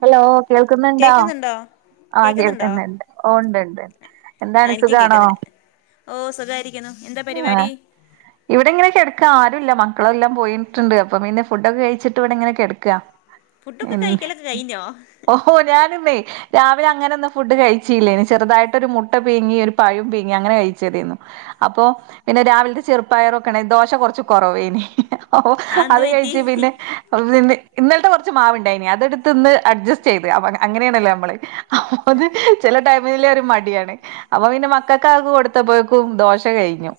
Hello കേൾക്കുന്നുണ്ടോ? കേക്കുന്നുണ്ടോ ആ കേക്കുന്നുണ്ടോ കേൾക്കുന്നുണ്ട് ഓ ഉണ്ട്ണ്ട്ണ്ട് ആ എന്താണ് എനിക്കും സുഖാണോ? കേക്കുന്നുണ്ട് ഓ സുഖായിരിക്കുന്നു എന്താ ആഹ് പരിപാടി ഇവിടെ ഇങ്ങനെ ക്കെടക്ക ആരുല്ല മക്ക ളെല്ലാം പോയിട്ടുണ്ട് അപ്പം പിന്നെ ഫുഡൊക്കെ കഴിച്ചിട്ട് ഇവിടെ ഇങ്ങനെ ക്കെടക്ക ഫുഡൊക്കെ എ കഴിക്കലൊക്കെ കഴിഞ്ഞോ ഓഹോ ഞാനിന്നെ രാവിലെ അങ്ങനെ ഒന്നും ഫുഡ് കഴിച്ചില്ലേനി ചെറുതായിട്ട് ഒരു മുട്ട പീങ്ങി ഒരു പഴും പീങ്ങി അങ്ങനെ കഴിച്ചതെന്നു അപ്പൊ പിന്നെ രാവിലത്തെ ചെറുപ്പായറോക്കെണ്ടെനി ദോശ കുറച്ച് കുറവേനി ആ എന്ത് അത് പറ്റി കഴിച്ചു പിന്നെ അ പിന്നെ ഇന്നലത്തെ കുറച്ച് മാവ്ണ്ടായിനി അതെടുത്ത് ഇന്ന് അഡ്ജസ്റ്റ് ചെയ്ത് അങ്ങനെയാണല്ലോ നമ്മൾ അത് ചെല ടൈമിൽ ഒരു മടിയാണ് അപ്പൊ പിന്നെ മക്കൾക്കതൊക്കെ കൊടു പ്പോക്കും ദോശ കഴിഞ്ഞു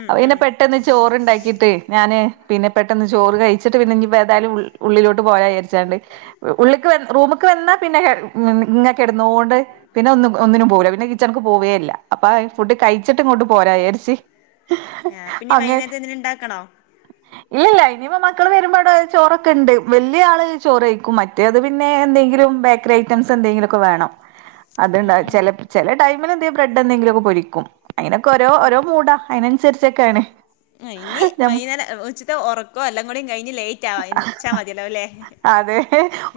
ഉം അപ്പോ പിന്നെ ഉം പെട്ടെന്ന് ചോറ് ണ്ടാക്കിട്ട് ഞാന് പിന്നെ പെട്ടന്ന് ചോറ് കഴിച്ചിട്ട് പിന്നെ ഇന്ജ്ജ് ഏതായാലും ഉള്ളിലോട്ട് പോവാ വിചാരിച്ചാണ്ട് ഉള്ളിക്ക് റൂമക്ക് വന്നാ പിന്നെ [unintelligible] ഇങ്ങ ക്കെടന്നൊണ്ട് പിന്നെ ഒന്നും ഒന്നിനും പോവൂല്ല പിന്നെ കിച്ചണക്ക് പോവേയില്ല അപ്പൊ ഫുഡ് കഴിച്ചിട്ട് ഇങ്ങോട്ട് പോരാ വിയാരിച്ചി ആഹ പിന്നീ വൈകുന്നേരതിന് എന്തേലും ഇണ്ടാക്കണോ? ഇല്ല ഇല്ല ഇനിയിപ്പോ മക്കൾ വരുമ്പോട ചോറൊക്കെ ഉണ്ട് വലിയ ആള് ചോറ് കയിക്കും മറ്റേ അത് പിന്നെ എന്തെങ്കിലും ബേക്കറി ഐറ്റംസ് എന്തെങ്കിലും ഒക്കെ വേണം അത്ണ്ടാ ചില ചില ടൈമിൽ എന്തേ ബ്രഡ് എന്തെങ്കിലു ഒക്കെ പൊരിക്കും അതിനൊക്കെ ഓരോ ഓരോ മൂടാ അതിനനുസരിച്ചൊക്കെണ് ഇനി വൈകുന്നേരം ഉച്ചത്തെ ഉറക്കോ എല്ലാം കൂടി കഴിഞ്ഞ് ലേറ്റ് ആവാ എണിച്ചാൽ മതിയല്ലോ ല്ലേ അതെ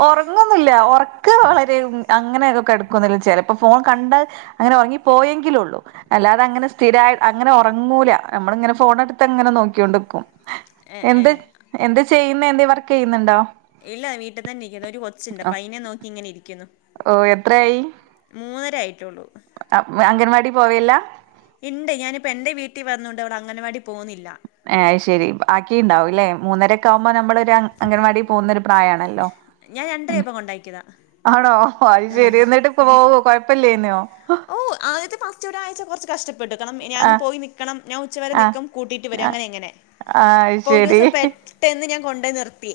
ഒറങ്ങൊന്നുല്ല ഒറക്ക് വളരെ ഉം അങ്ങനങ്ങ് കെട്ക്കൊന്നുല്ല ചെലപ്പോ ഫോൺ കണ്ടാൽ അങ്ങനെ ഒറങ്ങി പോയെങ്കിലൊള്ളൂ അല്ലാതങ്ങനെ സ്ഥിരായ് അങ്ങനെ ഒറങ്ങൂല നമ്മള് ങ്ങനെ ഫോണ് ട്ത്താ ങ്ങനെ നോക്കിയോണ്ടിക്കും. ഏ ഏ എന്ത് എന്ത് ചെയ്യുന്നെ എന്തേ വർക്കെയ്യുന്നുണ്ടോ? ഇല്ല വീട്ടിതെന്നിക്കുന്നു ഒരു കൊച്ചുണ്ട് പ്പയിനെ നോക്കിങ്ങനിരിക്കുന്നു ഓ എത്രയായി മൂന്നരായിട്ടുള്ളൂ അ അംഗൻവാടി പോവേല്ല ഇണ്ട് ഞാനിപ്പോ എന്റെ വീട്ടീ വന്നോണ്ട് അവള് അംഗൻവാടി പോവുന്നില്ല ഏ അയ്ശരി ആക്കീണ്ടാവുംല്ലേ മൂന്നരൊക്കാവുമ്പോ നമ്മളൊരു അംഗൻവാടി പോകുന്നൊരു പ്രായാണല്ലോ ഞാൻ രണ്ടരയപ്പം കൊണ്ടാക്കിയതാണ് ആണോ ഒ അയ്ശരി എന്നിട്ട് പോവോ കൊഴപ്യല്ലയ്നോ ഓ ആദ്യത്തെ പച്ച ഒരാഴ്ച കൊർച്ച് കഷ്ടപ്പെട്ട്ക്കണം ആ ഞാൻ പോയി നിക്കണം ഞാൻ ആ ഉച്ചവരെനിക്കും കൂട്ടീട്ട് വരും അങ്ങനിങ്ങനെ ആ അയ്ശെരി പെട്ടെന്ന് ഞാൻ കൊണ്ടോയ് നിർത്തി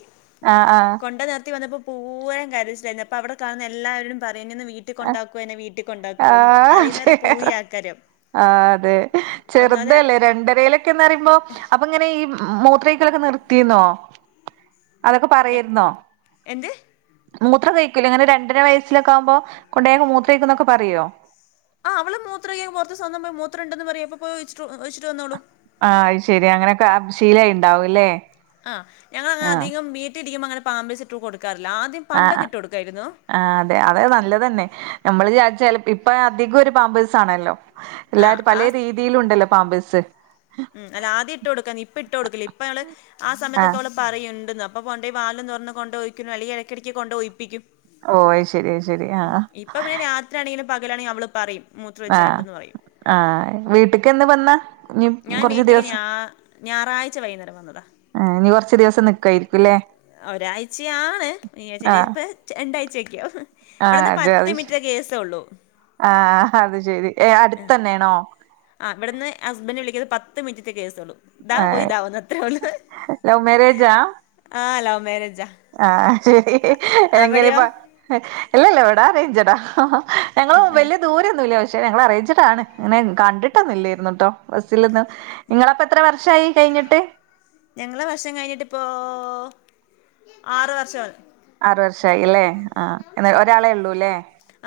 ആ ആഹ് കൊണ്ടേനിർത്തി വന്നപ്പോ പൂവ്വേന്ന് കരച്ചിലാരുന്നു അപ്പവടെ കാണുന്ന എല്ലാവരോടും പറയും എന്നൊന്ന് വീട്ടീ കൊണ്ടാക്കുവോ എന്നെ വീട്ടീ ആ ആ അതെ ഒന്നാതെ ചെറുതല്ലേ രണ്ടരയില ക്കുന്നറീമ്പോ അപ്പൊങ്ങനെ ഈ മൂത്രേക്കലൊക്കെ നിർത്തീന്നോ അതൊക്കെ എ- പറയേർന്നോ എന്ത് മൂത്രം സയ്ക്കൂലെ ങ്ങനെ രണ്ടര വയസ്സിലൊക്കാവുമ്പോ കൊണ്ടയാകുമ്പോ മൂത്രയ്ക്കന്നൊക്കെ പറയ്വോ ആ അവള് മൂത്രൊയ്ക്കാൻ പൊർത്ത് സ്വന്തം പോയി മൂത്രംണ്ടെന്ന് പറയും അപ്പൊ പോയി ഒയിച്ചിട്ട് ഒയിച്ചിട്ട് വെന്നോളും. ആഹ് അയ്ശെരി അങ്ങനൊക്കെ ശീലായീണ്ടാവുംല്ലേ ആ ഞങ്ങളെങ്ങനെ അധികം വീട്ടീർക്കുമ്പോ അങ്ങനെ പാമ്പേസിട്ട് കൊടുക്കാറില്ല ആദ്യം ആ് പണ്ടൊക്കെ ഇട്ട് കൊടുക്കായിരുന്നു ആ അതെ അത് നല്ലതന്നെ നമ്മള് ചാരിച്ചാൽ ഇപ്പയ്നതികോരു പാമ്പേഴ്സ് ആണല്ലോ ആ എല്ലാരും ആ പലേ രീതീലും തീലുണ്ടല്ലോ പാമ്പേഴസ് ഉം അല്ലാദ്യട്ട്ട്ക്കാൻ ഇപ്പൊട്ടൊടുക്കില ഇപ്പ ഞങ്ങള് ആ ആഹ് സമയത്തക്കവള് പറയുണ്ട്ന്ന് അപ്പൊകൊണ്ടോയ് വായ്ലും തുറന്ന് കൊണ്ടോയ് ഒയ്ക്കും അല്ലെങ്കി എടക്കടയ്ക്ക് കൊണ്ടോയ് ഒയ്പ്പിക്കും ഓ അയ്ശരി അയ്ശരി ആഹ പ്പൊപിന്നെ രാത്രിയാണെങ്കിലും പകലാണെങ്കിലും അവള് പറയും ആഹ് മൂത്രൊയ്ചാണ്ടെന്ന് പറയും ആഹ് വീട്ടിക്കെന്ന് വന്നാ ഇനി ഞാൻ കൊറച്ച് വീട്ടിക്ക് ദിവസം ഞാ ഞായറാഴ്ച വൈകുന്നേരം വന്നതാ ഏ ഞ്ഞി കൊർച്ച് ദിവസം നിക്കുവായിർക്കുംല്ലേ ഒരാഴ്ചയാണ് നി ചെലേപ്പോ രണ്ടാഴ്ചയായിർകും ആഹ് ജാതിഷ് ആഹ അത്ശെരി ഏ അടുത്തന്നേണോ ആ ഇവിടുന്ന് ഹസ്ബൻഡ് വിളിക്കുന്നത് പത്ത് മിനിറ്റത്തെ കേസ്സൊള്ളൂ ദാ പോയ് ആഹ് ദാ വെന്ന് അത്രേഒള്ള് ലവ് മാരേജാ ആ ലവ് മരേജാ ആഹ് അയ്ശരി എങ്ങനെയിപ്പ ഇല്ലല്ലാ ഇവിടറേഞ്ച്ടാ ഞങ്ങള് വല്ല്യ ദൂരൊന്നുല്ല പക്ഷേ ഞങ്ങളറേഞ്ച്ടാണ് ങ്ങനെ കണ്ട്ട്ടൊന്നല്ലേർന്നുട്ടോ ബസ്സിലൊന്നും നിങ്ങളപ്പെത്ര വർഷായി കയ്ഞ്ഞിട്ട് ഞങ്ങളെ വർഷം കഴിഞ്ഞിട്ടിപ്പോ ആറ് വർഷമാണ് ആറ് വർഷായില്ലേ ആ എന്ന ഒരാളെയുള്ളൂല്ലേ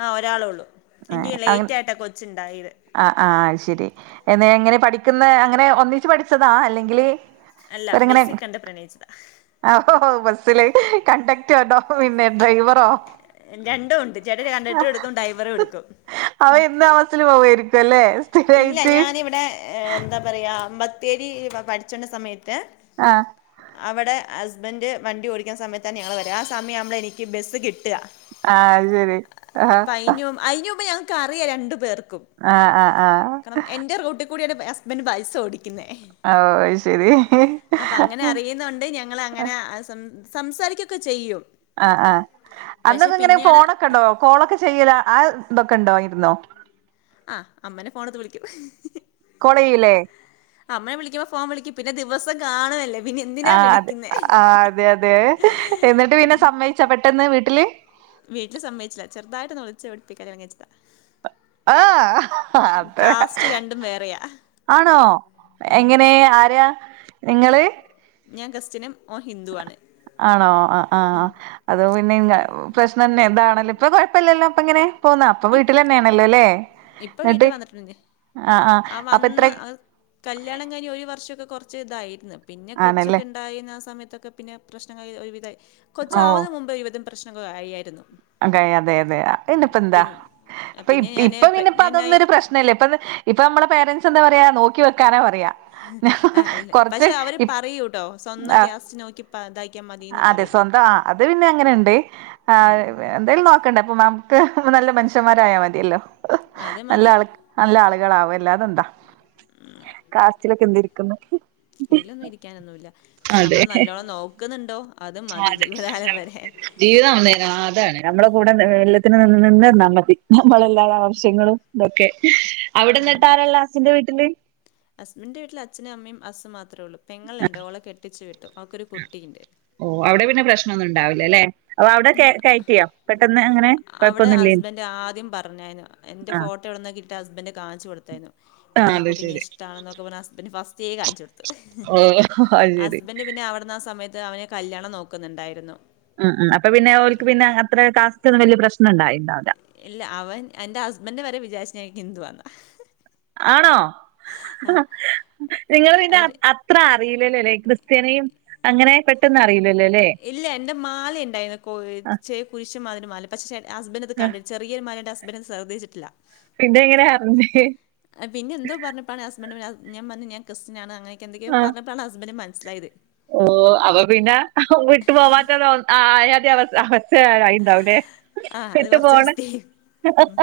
ആഹ് ഒരാളൊള്ളൂ എൻക്കീ ലേറ്റായിട്ടാ കൊച്ചുണ്ടായത് ആഹ് ആഹ് അയ്ശരി എന്നെ എങ്ങനെ പഠിക്കുന്നെ അങ്ങനെ ഒന്നിച്ച് പഠിച്ചതാ അല്ലെങ്കില് അല്ല ബെസ്സികണ്ട് പ്രണയിച്ചതാ ആ ഹോഹോ ബസ്സില് കണ്ടക്ടോട്ടോ പിന്നെ ഡ്രൈവറോ രണ്ടുവുണ്ട് ചേട്ട കണ്ടക്ടറുവെട്ക്കും ഡ്രൈവറുഎടുക്കും ബ സ്സില് പോവേർക്കുംല്ലേ ഇല്ല ഞാനിവിടെ ഏ ന്താ പറയാ ബത്തേരി പഠിച്ചണ്ട സമയത്ത് അഹ് അവിടെ ഹസ്ബൻഡ് വണ്ടി ഓടിക്കുന്ന സമയത്ത് തന്നെ ഞങ്ങൾ വരാ ആ സമയത്താവുമ്പോൾ എനിക്ക് ബസ്സ് കിട്ടുക അഹ് അത് ശെരി അഹ് അയിന്ന്മുമ്പ് ഞങ്ങക്ക് അറിയാം രണ്ടു പേർക്കും അഹ് അഹ് അഹ് ത്രം എന്റെ റൂട്ടിൽ കൂടിയണ് ഹസ്ബൻഡറ് ബസ് ഓടിക്കുന്നേ ഓഹ് അത് ശരി അപ്പൊ അങ്ങനെ അറിയുന്നുണ്ട് ഞങ്ങളാ അങ്ങനെ സം സംസാരിക്കൊക്കെ ചെയ്യും ആഹ് ആഹ് പക്ഷെ അന്നൊക്കെ ഇങ്ങനെ പിന്നെയാണ് ഫോണൊക്കെ ഉണ്ടോ കോളൊക്കെ ചെയ്യല ആ ഇതൊക്കെ ഉണ്ടോ ആയിരുന്നോ അഹ് അമ്മനെ ഫോണത് വിളിക്കും കോള്ചെയ്യുലേ അമ്മേവിളിക്കുമ്പ ഫോൺ വിളിക്കും പിന്നെ ദിവസം കാണുവല്ലേ പിന്നെ എന്തിനാ ആഹ് അതെ വിളിക്കുന്നെ ആഹ് അതെ അതെ എന്നിട്ട് പിന്നെ സമ്മയിച്ച പെട്ടെന്ന് വീട്ടില് വീട്ടിൽ സമ്മയിച്ചില്ല ചെറുതയ്ട്ടൊന്നു ഒളിച്ച് ഓടിപോയികല്യാണം കഴിച്ചതാ അഹ് അതെ കാസ്റ്റ് രണ്ടും വേറെയാ ആണോ ഉം എങ്ങനെ ആരെയാ നിങ്ങള് ഞാൻ ക്രിസ്ത്യനും ഓൻ ഹിന്ദു ആണ് ആണോ അഹ് അഹ് അത് പിന്നെ പ്രശ്നം തന്നെ ന്താണല്ലോ ഇപ്പ കുഴപ്പമില്ലല്ലോ ഇപ്പൊ എങ്ങനെ പോന്ന അപ്പൊ ഇപ് വീട്ടിൽ തന്നെയാണല്ലോ അല്ലേ ഇപ്പൊ വീട്ടിൽ വന്നിട്ടു ഞ്ഞിആ അപ്പൊ വന്ന് എത്ര കല്യാണം കഴിഞ് ഒരു വർഷക്കെ കുറച്ച് ഇതായിരുന്നു പിന്നെ ആണല്ലേ കൊച്ചൊക്കെ ഇ ണ്ടായി ആ സമയത്തൊക്കെ പിന്നെ പ്രശ്നങ്ങ ഒരുവിധയി ഓഹ് കൊച്ചാവുന്ന മുബേ ഒരു വിധം പ്രശ്നങ്ങൾ അയായിരുന്നു അതെ അതെ അതെ അയിനിപ്പന്താ പ്പ പിന്നെ ഇപ് ഞാന് ഇപ്പൊ പിന്നെപ്പൊ പ്രഗ്നന്റായി അതൊന്നൊരു പ്രശ് ന്നെലെ ഇപ്പ ഇപ്പൊ നമ്മളെ പേരൻറ്സ് എന്താ പറയാ നോക്കി വെക്കാനാ പറയാ [unintelligible] അഹ് അല്ലേ കൊറച്ച് പക്ഷെ അവര് പറയൂട്ടോ സ്വന്തം ആ കാസ്റ്റ് നോക്കി ഇതാക്കിയാ മതിന്ന് അതെ പറയും സ്വന്തം ആ അത് പിന്നെ അങ്ങനെുണ്ട് ആ എന്തായാലും നോക്കണ്ടേ അപ്പൊ മ്മാംക്ക് നല്ല മനുഷ്യന്മാരായ മതിയല്ലോ അത് നല്ല മതി. ആൾ നല്ല ആളുകളാവും അല്ലാതെന്താ കാസ്റ്റിലൊക്കെ എന്ത് ഇരിക്കുന്നു അയ്ലൊന്നും ഇരിക്കാനൊന്നുല്ല പക്ഷെ നമ്മളെ നല്ലോണം നോക്കുന്നുണ്ടോ അതു മതി ജീവകാലം വരെ ജീവിത ഒന്നേനാൽ അതാണ് നമ്മളെ കൂടെ എ എല്ലത്തിനും നിന്നന്നാ മതി നമ്മളെല്ലാരെ ആവശ്യങ്ങളും തൊക്കെ അവിടെന്ന് ട്ടാരാള്ളെ ഹസ്സിന്റെ വീട്ട്ല് ഹസ്ബിന്റെ വീട്ടിൽ അച്ഛനും അമ്മയും ഹസും മാത്രേ ഉള്ളൂ പെങ്ങള്ണ്ട് ഓളെ കെട്ടിച്ചു വിട്ടു അവക്കൊരു കുട്ടിണ്ട് ഓ അവിടെ പിന്നെ പ്രെശ്നം ഒന്നു ഉണ്ടാവില്ല ലേ അപ്പൊ അവ്ടെ ക കയ്റ്റിയോ അവ്ടെ ഹസ്ബന്റ് ആദ്യം പറഞെനു എന്റെ ആ ഫോട്ടോ എവിടുന്നോ കിട്ടി ഹസ്ബന്റ് കാൺച്ചൊട് ത്തെനു ആ എനിക്കിങ്ങിനെ അത് കുട്ടിനെ ശരി ഇഷ്ട്ടാണെന്നൊക്കെ പറഞ്ഞു ഹസ്ബന്റ് ഫസ്റ്റേ കാണിച്ചൊട് ടുത്തു ഓ അത് ശരി ഹസ്ബന്റ് പിന്നെ അവിട്ന്ന് ആ സമയത്ത് അവനെ കല്യാണം നോക്കുന്നുണ്ടായിരുന്നു ഉം ഉം അപ്പൊ പിന്നെ ഓൽക്ക് പിന്നെ അത്ര കാസ്റ്റ് ഒന്നും വല്ല്യ പ്രശ്നം ണ്ടായിണ്ടാവ് ല ഇല്ല അവൻ എന്റെ ഹസ്ബന്റ് വരെ വിചാര്ച്ച് ഞാൻ ഹിന്ദുവാന്ന് ആണോ ആ നിങ്ങള് പിന്നെ ആ അവിടെ അത്ര അറിയില്ലല്ലോ ലേ ഈ ക്രിസ്ത്യാനിയും അങ്ങനെ പെട്ടെന്ന് അറിയില്ലല്ലോ ലേ ഇല്ല എന്റെ മാല ഇണ്ടായിരുന്നു കോ ആ, ചെ കുരിശ് മതിരി മാല പക്ഷെ ഹസ്ബന്റ് അത് ആ. കണ്ടി ചെറിയരു മാലന്റെ ഹസ് സ്ബന്റത് ശ്രദ്ധിച്ചിട്ടില്ല പിന്ന എങ്ങനെയ അറിഞ്ഞേ പിന്നെ എന്തോ പറഞ്ഞപ്പാണ് ഹസ്ബന്റ് ഞാ പർഞ്ഞു ഞൻ ക്രിസ്ത്യനാണ് അങ്ങനൊക്കെന്തൊക്കെയോ ആ പർഞ്ഞ പ്പളാണ് ഹസ്ബന്റ്ന് മനസ്സിലായത് ഓ അപ്പൊ പിന്നെ വിട്ടു പോവാറ്റരവസ് ആയാറ്റെ അവസ്ഥ അവസ് സ്ഥേ ആയിണ്ടാവു ലേ വിട്ടു പോണ ഉം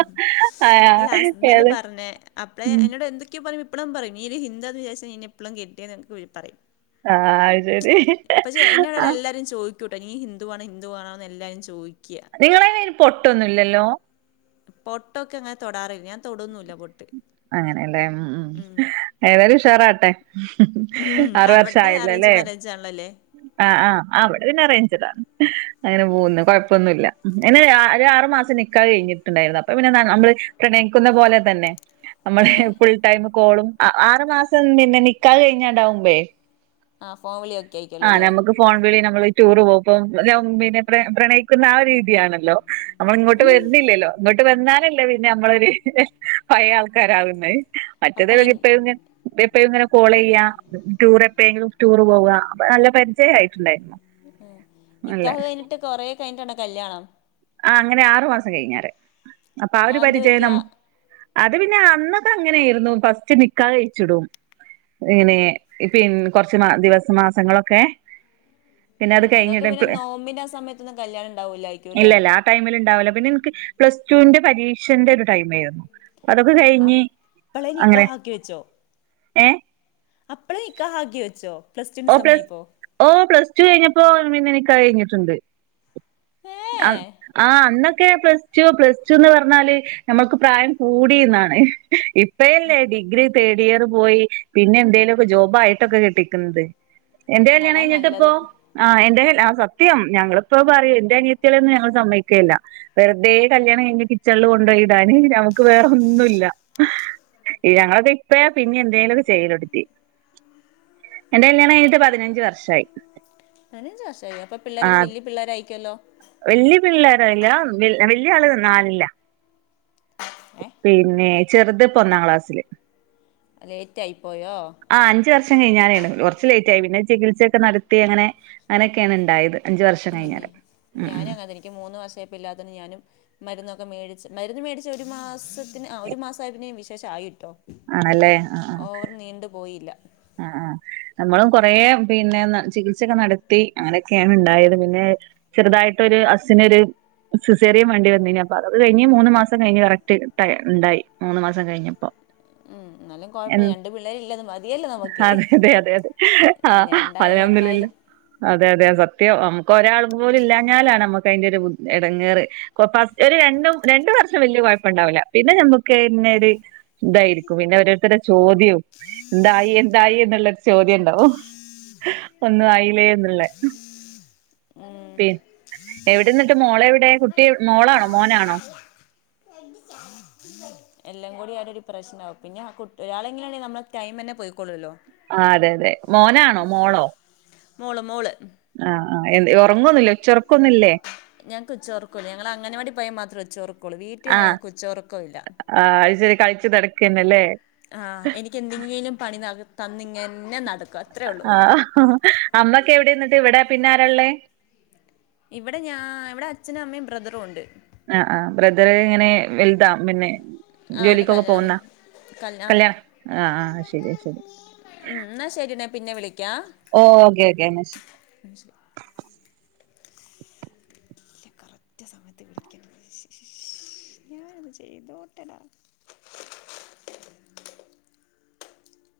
ആ അല്ല ഹസ്ബന്റ് ഏത് പർഞ്ഞെ അപ്പഴേ ഉം എന്നോട് എന്തൊ ക്ക് പറയുമ്പൊ ഇപ്പോഴും പറയും നീ ഒരു ഹിന്തു ആന്ന് വിചാരിച്ച നിന്നെ ഇപ്പ്ളും കെട്ടിയത് ന്ന്ക്കെ പറയും ആഹ് ആഹ് പക്ഷെ എന്നോട് എല്ലാരും ചോദിക്കൂട്ടൊ നീ ഹിന്ദുവാണോ ഹിന്തുവാണോന്ന് എല്ലാരും ചോയിക്ക നിങ്ങളേലയ്ന് പൊട്ടൊന്നും ഇല്ലല്ലോ പൊട്ടൊക്കെ അങ്ങനെ തൊടാറില്ല ഞാൻ തൊടൊന്നില്ല പൊട്ട് അങ്ങനെയല്ലേ ഉം ഉം ഏതായാലും ഉഷാറാവട്ടെ ഉം ആറ് അവടെ വർഷായല്ലോ അറേഞ്ച് ലേ മാരേജാണല്ലോല്ലേ? ആ ആ ആ ഇവിടെ പിന്നെ അറേഞ്ച്ടാ അങ്ങനെ പോകുന്നു കൊഴപ്പൊന്നുല്ല ഇങ്ങനെ ഒരു ആറ് മാസം കഴിഞ്ഞിട്ടുണ്ടായിരുന്നു അപ്പൊ പിന്നെ നമ്മള് പ്രണയിക്കുന്ന പോലെ തന്നെ നമ്മള് ഏഹ് ഫുൾ ടൈം കോളും ആറു മാസം പിന്നെ നിക്കാഹ് കഴിഞ്ഞാണ്ടാവുമ്പേ ആ ഫോൺ വിളി ഒക്കെ ആയിരിക്കല്ലോ ആഹ് ല്ലേ നമുക്ക് ഫോൺ വിളി നമ്മള് ടൂറ് പോക്കും ഞമ് പിന്നെ പ്രൺ പ്രണയിക്കുന്ന ആ രീതിയാണല്ലോ നമ്മൾ ഇങ്ങോട്ട് വര്ന്നില്ലല്ലോ ഇങ്ങട്ട് വന്നാലല്ലേ പിന്നെ നമ്മളൊരു പഴയ ആൾക്കാരാകുന്നേ അപ്പ മറ്റേത് നി പിന്നെ എപ്പഴും ന്നെ എപ്പ എപ്പഴും ങ്ങനെ കോളെയ്യാ ടൂർ എപ്പഴെങ്കിലും ടൂറ് പോവുക അപ്പൊ നല്ല പരിചയം ആയിട്ടുണ്ടായിര്ന്നു ആ നിക്കാഹ് കഴിഞ്ഞിട്ട് കൊറെ കഴിഞ്ഞിട്ടാണോ കല്യാണം ആ അങ്ങനെ ആറു മാസം കഴിഞ്ഞാരെ അപ്പൊ ആ ഒരു അതെന്ത് പരിചയം പറ്റിയാ? നമ്മു അത് പിന്നെ അന്നൊക്കെ അങ്ങനെയായിരുന്നു ഫസ്റ്റ് നിക്കാഹ് കഴിച്ചിടും ഇങ്ങനെ പി ന്നെ കൊർച്ച് മാ ദിവസ മാസങ്ങളൊക്കെ പിന്നെ ആ അത് നിങ്ങക്ക് കഴിഞ്ഞിട്ട് പിന്നെ പ്ല നോമ്പിന്റെ ആ സമയത്തൊന്നും കല്യാണണ്ടാവൂല ഇല്ലല്ല ആ ടൈമിലുണ്ടാവില്ല പിന്നെ ഇൻക്ക് പ്ലസ് ടുവിന്റെ പരീക്ഷന്റെ ഒരു ടൈം ആയിരുന്നു അതൊക്കെ ഏ കഴിഞ്ഞ് അപ്പളെ അങ്ങനെ നിക്കാഹ് ഏ അപ്പളേ നിക്കാഹ് ആക്കി വെച്ചോ പ്ലസ്ടുവിന് ഓ പ്ലസ് സമയായപ്പോ ഓ പ്ലസ്ടു കഴിഞ്ഞപ്പോ പിന്നെ നിക്കാഹ് കഴിഞ്ഞിട്ടുണ്ട് ഏ ആ അന്നൊക്കെ പ്ലസ്ടു പ്ലസ്ടുന്ന് പർഞ്ഞാല് നമുക്ക് പ്രായം കൂടിന്നാണ് ഇപ്പയല്ലേ ഡിഗ്രി തേർഡ് ഇയർ പോയി പിന്നെ എന്തേലൊക്കെ ജോബായിട്ടൊക്കെ കെട്ടിക്കുന്നത് എന്റെ കല്യാണം അതാ കഴിഞ്ഞിട്ടിപ്പോ നല്ലത് ആ എന്റെ ആ സത്യം ഞങ്ങളിപ്പോ പറയും എന്റെ അനിയത്തികളെന്നും ഞങ്ങൾ സമ്മയിക്കലില്ല വെറുതെ കല്യാണം കഴിഞ്ഞ് കിച്ചൺല് കൊണ്ടോയി [unintelligible] നമുക്ക് വേറെ ഒന്നുല്ല പിന്നെ ഞങ്ങളൊക്കെ ഇപ്പേ പിന്നെ എന്തേലൊക്കെ ചെയ്യലൊട്ത്തി കല്യാണം കഴിഞ്ഞിട്ട് പതിനഞ്ച് വർഷായി പതിനഞ്ച് വർഷായോ അപ്പൊ പിള്ളേരൊക്കെ വലിയ പിള്ളേരായിരിക്കുല്ലോ വല്യ പിള്ളേരായില്ല വല്യ ആള് നാലിലാ ഏ പിന്നെ ചെറുതിപ്പ ഒന്നാം ക്ലാസ്സില് ലേറ്റ് ആയി പോയോ ആ അഞ്ച് വർഷം കഴിഞ്ഞാണ് കുറച്ച് ലേറ്റ് ആയി പിന്നെ ചികിത്സയൊക്കെ നടത്തി അങ്ങനെ അങ്ങനെക്കെയാണ് ഉണ്ടായത് അഞ്ച് വർഷം പിന്നെ കഴിഞ്ഞാരെ ഞാനും അങ്ങന തന്നെ ഇൻക്ക് മൂന്ന് വർഷായപ്പം ഇല്ലാത്തിന് ഞാനും മരുന്നൊക്കെ മേടിച്ച് മരുന്ന് മേടിച്ച് ഒരു മാസ ത്തിന് ഒരു മാസായപ്പേന് വിശേഷായിട്ടോ ആണല്ലേ ആ ഓവർ നീണ്ടു പോയില്ല ആഹ് ആഹ് നമ്മളും കൊറേ പിന്നെ ചികിത്സൊക്കെ നടത്തി അങ്ങനെയൊക്കെയാണ് ഉണ്ടായത് പിന്നെ ചെറുതായിട്ടൊരു ഹസ്സിനൊരു സിസേറിയൻ വേണ്ടി വന്നീനി അപ്പൊ അതൊക്കെ കഴിഞ്ഞ് മൂന്ന് മാസം കഴിഞ്ഞ് കറക്ട് ഉണ്ടായി മൂന്ന് മാസം കഴിഞ്ഞപ്പോ ഉം എന്നാലും എൻ കൊഴപ്പല്ല രണ്ട് പിള്ളേര് ഇല്ലെ അത് മതി അതെ അതെ അതെ അതെ ആ രണ്ടായാലും അൽഹംദുലില്ലാ ഒന്നായാലും അതെ അതെ സത്യം നമുക്ക് ഒരാൾ പോലും ഇല്ലാഞ്ഞാലാണ് നമുക്ക് അതിന്റെ ഒരു ബു എടങ്ങേറ് കൊ പാ ഒരു രണ്ടും രണ്ടു വർഷം വല്ല്യ കൊഴപ്പണ്ടാവില്ല പിന്നെ നമ്മക്ക് തന്നെ ഒര് ഇതായിരിക്കും പിന്നെ ഓരോരുത്തര്ടെ ചോദ്യാം എന്തായി എന്തായി എന്നുള്ള ചോദ്യം ഉണ്ടാവും ഒന്നും ആയിലേ എന്നുള്ള ഉം എവിടെന്നിട്ട് മോളെ എവിടെ കുട്ടി മോളാണോ മോനാണോ എല്ലാം കൂടി ആകെ ഒരു പ്രശ്നാവും പിന്നെ കു ഒരാളെങ്കിലും ണ്ടെങ്കി നമ്മെ ടൈം തന്നെ പോയിക്കോള്ളൂല്ലോ ആഹ് അതെ അതെ മോനാണോ മോളോ മോള് മോള് ആഹാ ആഹാ എന് ഒറങ്ങൊന്നൂല്ല്യേ ഉച്ച ഒറക്കൊന്നൂല്ല്യേ ഞങ്ങക്ക് ഉച്ചോർക്കുല്ല്യ ഞങ്ങ അങ്ങനവാടി പോയാ മാത്രമേ ഉച്ചോർക്കു കുളിതീറ്റ ആഹ് ഞങ്ങക്ക് ഉച്ചോർക്കം ഇല്ല ആഹ് അത് ശരി കളിച്ച് നടക്കന്നല്ലേ ആ എനിക്ക് എന്തെങ്കിലും പണി തന് തന്നിങ്ങനെ നടക്ക ആ അമ്മക്കെ എവിടെന്നിട്ട് ഇവിടെ പിന്നെ ആരാള്ളേ ഇവിടെ ഞാൻ ഇവിടെ അച്ഛനും അമ്മയും ബ്രദറും ഒണ്ട് ആഹ് ആഹ് ബ്രദർ എങ്ങനെ വലുതാ പിന്നെ ആ അവന് ജോലിക്കൊക്കെ കല്യാണം പോകുന്ന കല്യാ കല്യാണം ആഹ് ആഹ് ശരി ശരി ഉം എന്നാ ശരിനാ പിന്നെ വിളിക്കാം ഓക്കെ ഓക്കെ എന്നാ ശരി [unintelligible] ഇല്ല കറക്റ്റ് സമയത്ത് വിളിക്ക്ണത് ഞാനത് ചെയ്തോട്ടടാ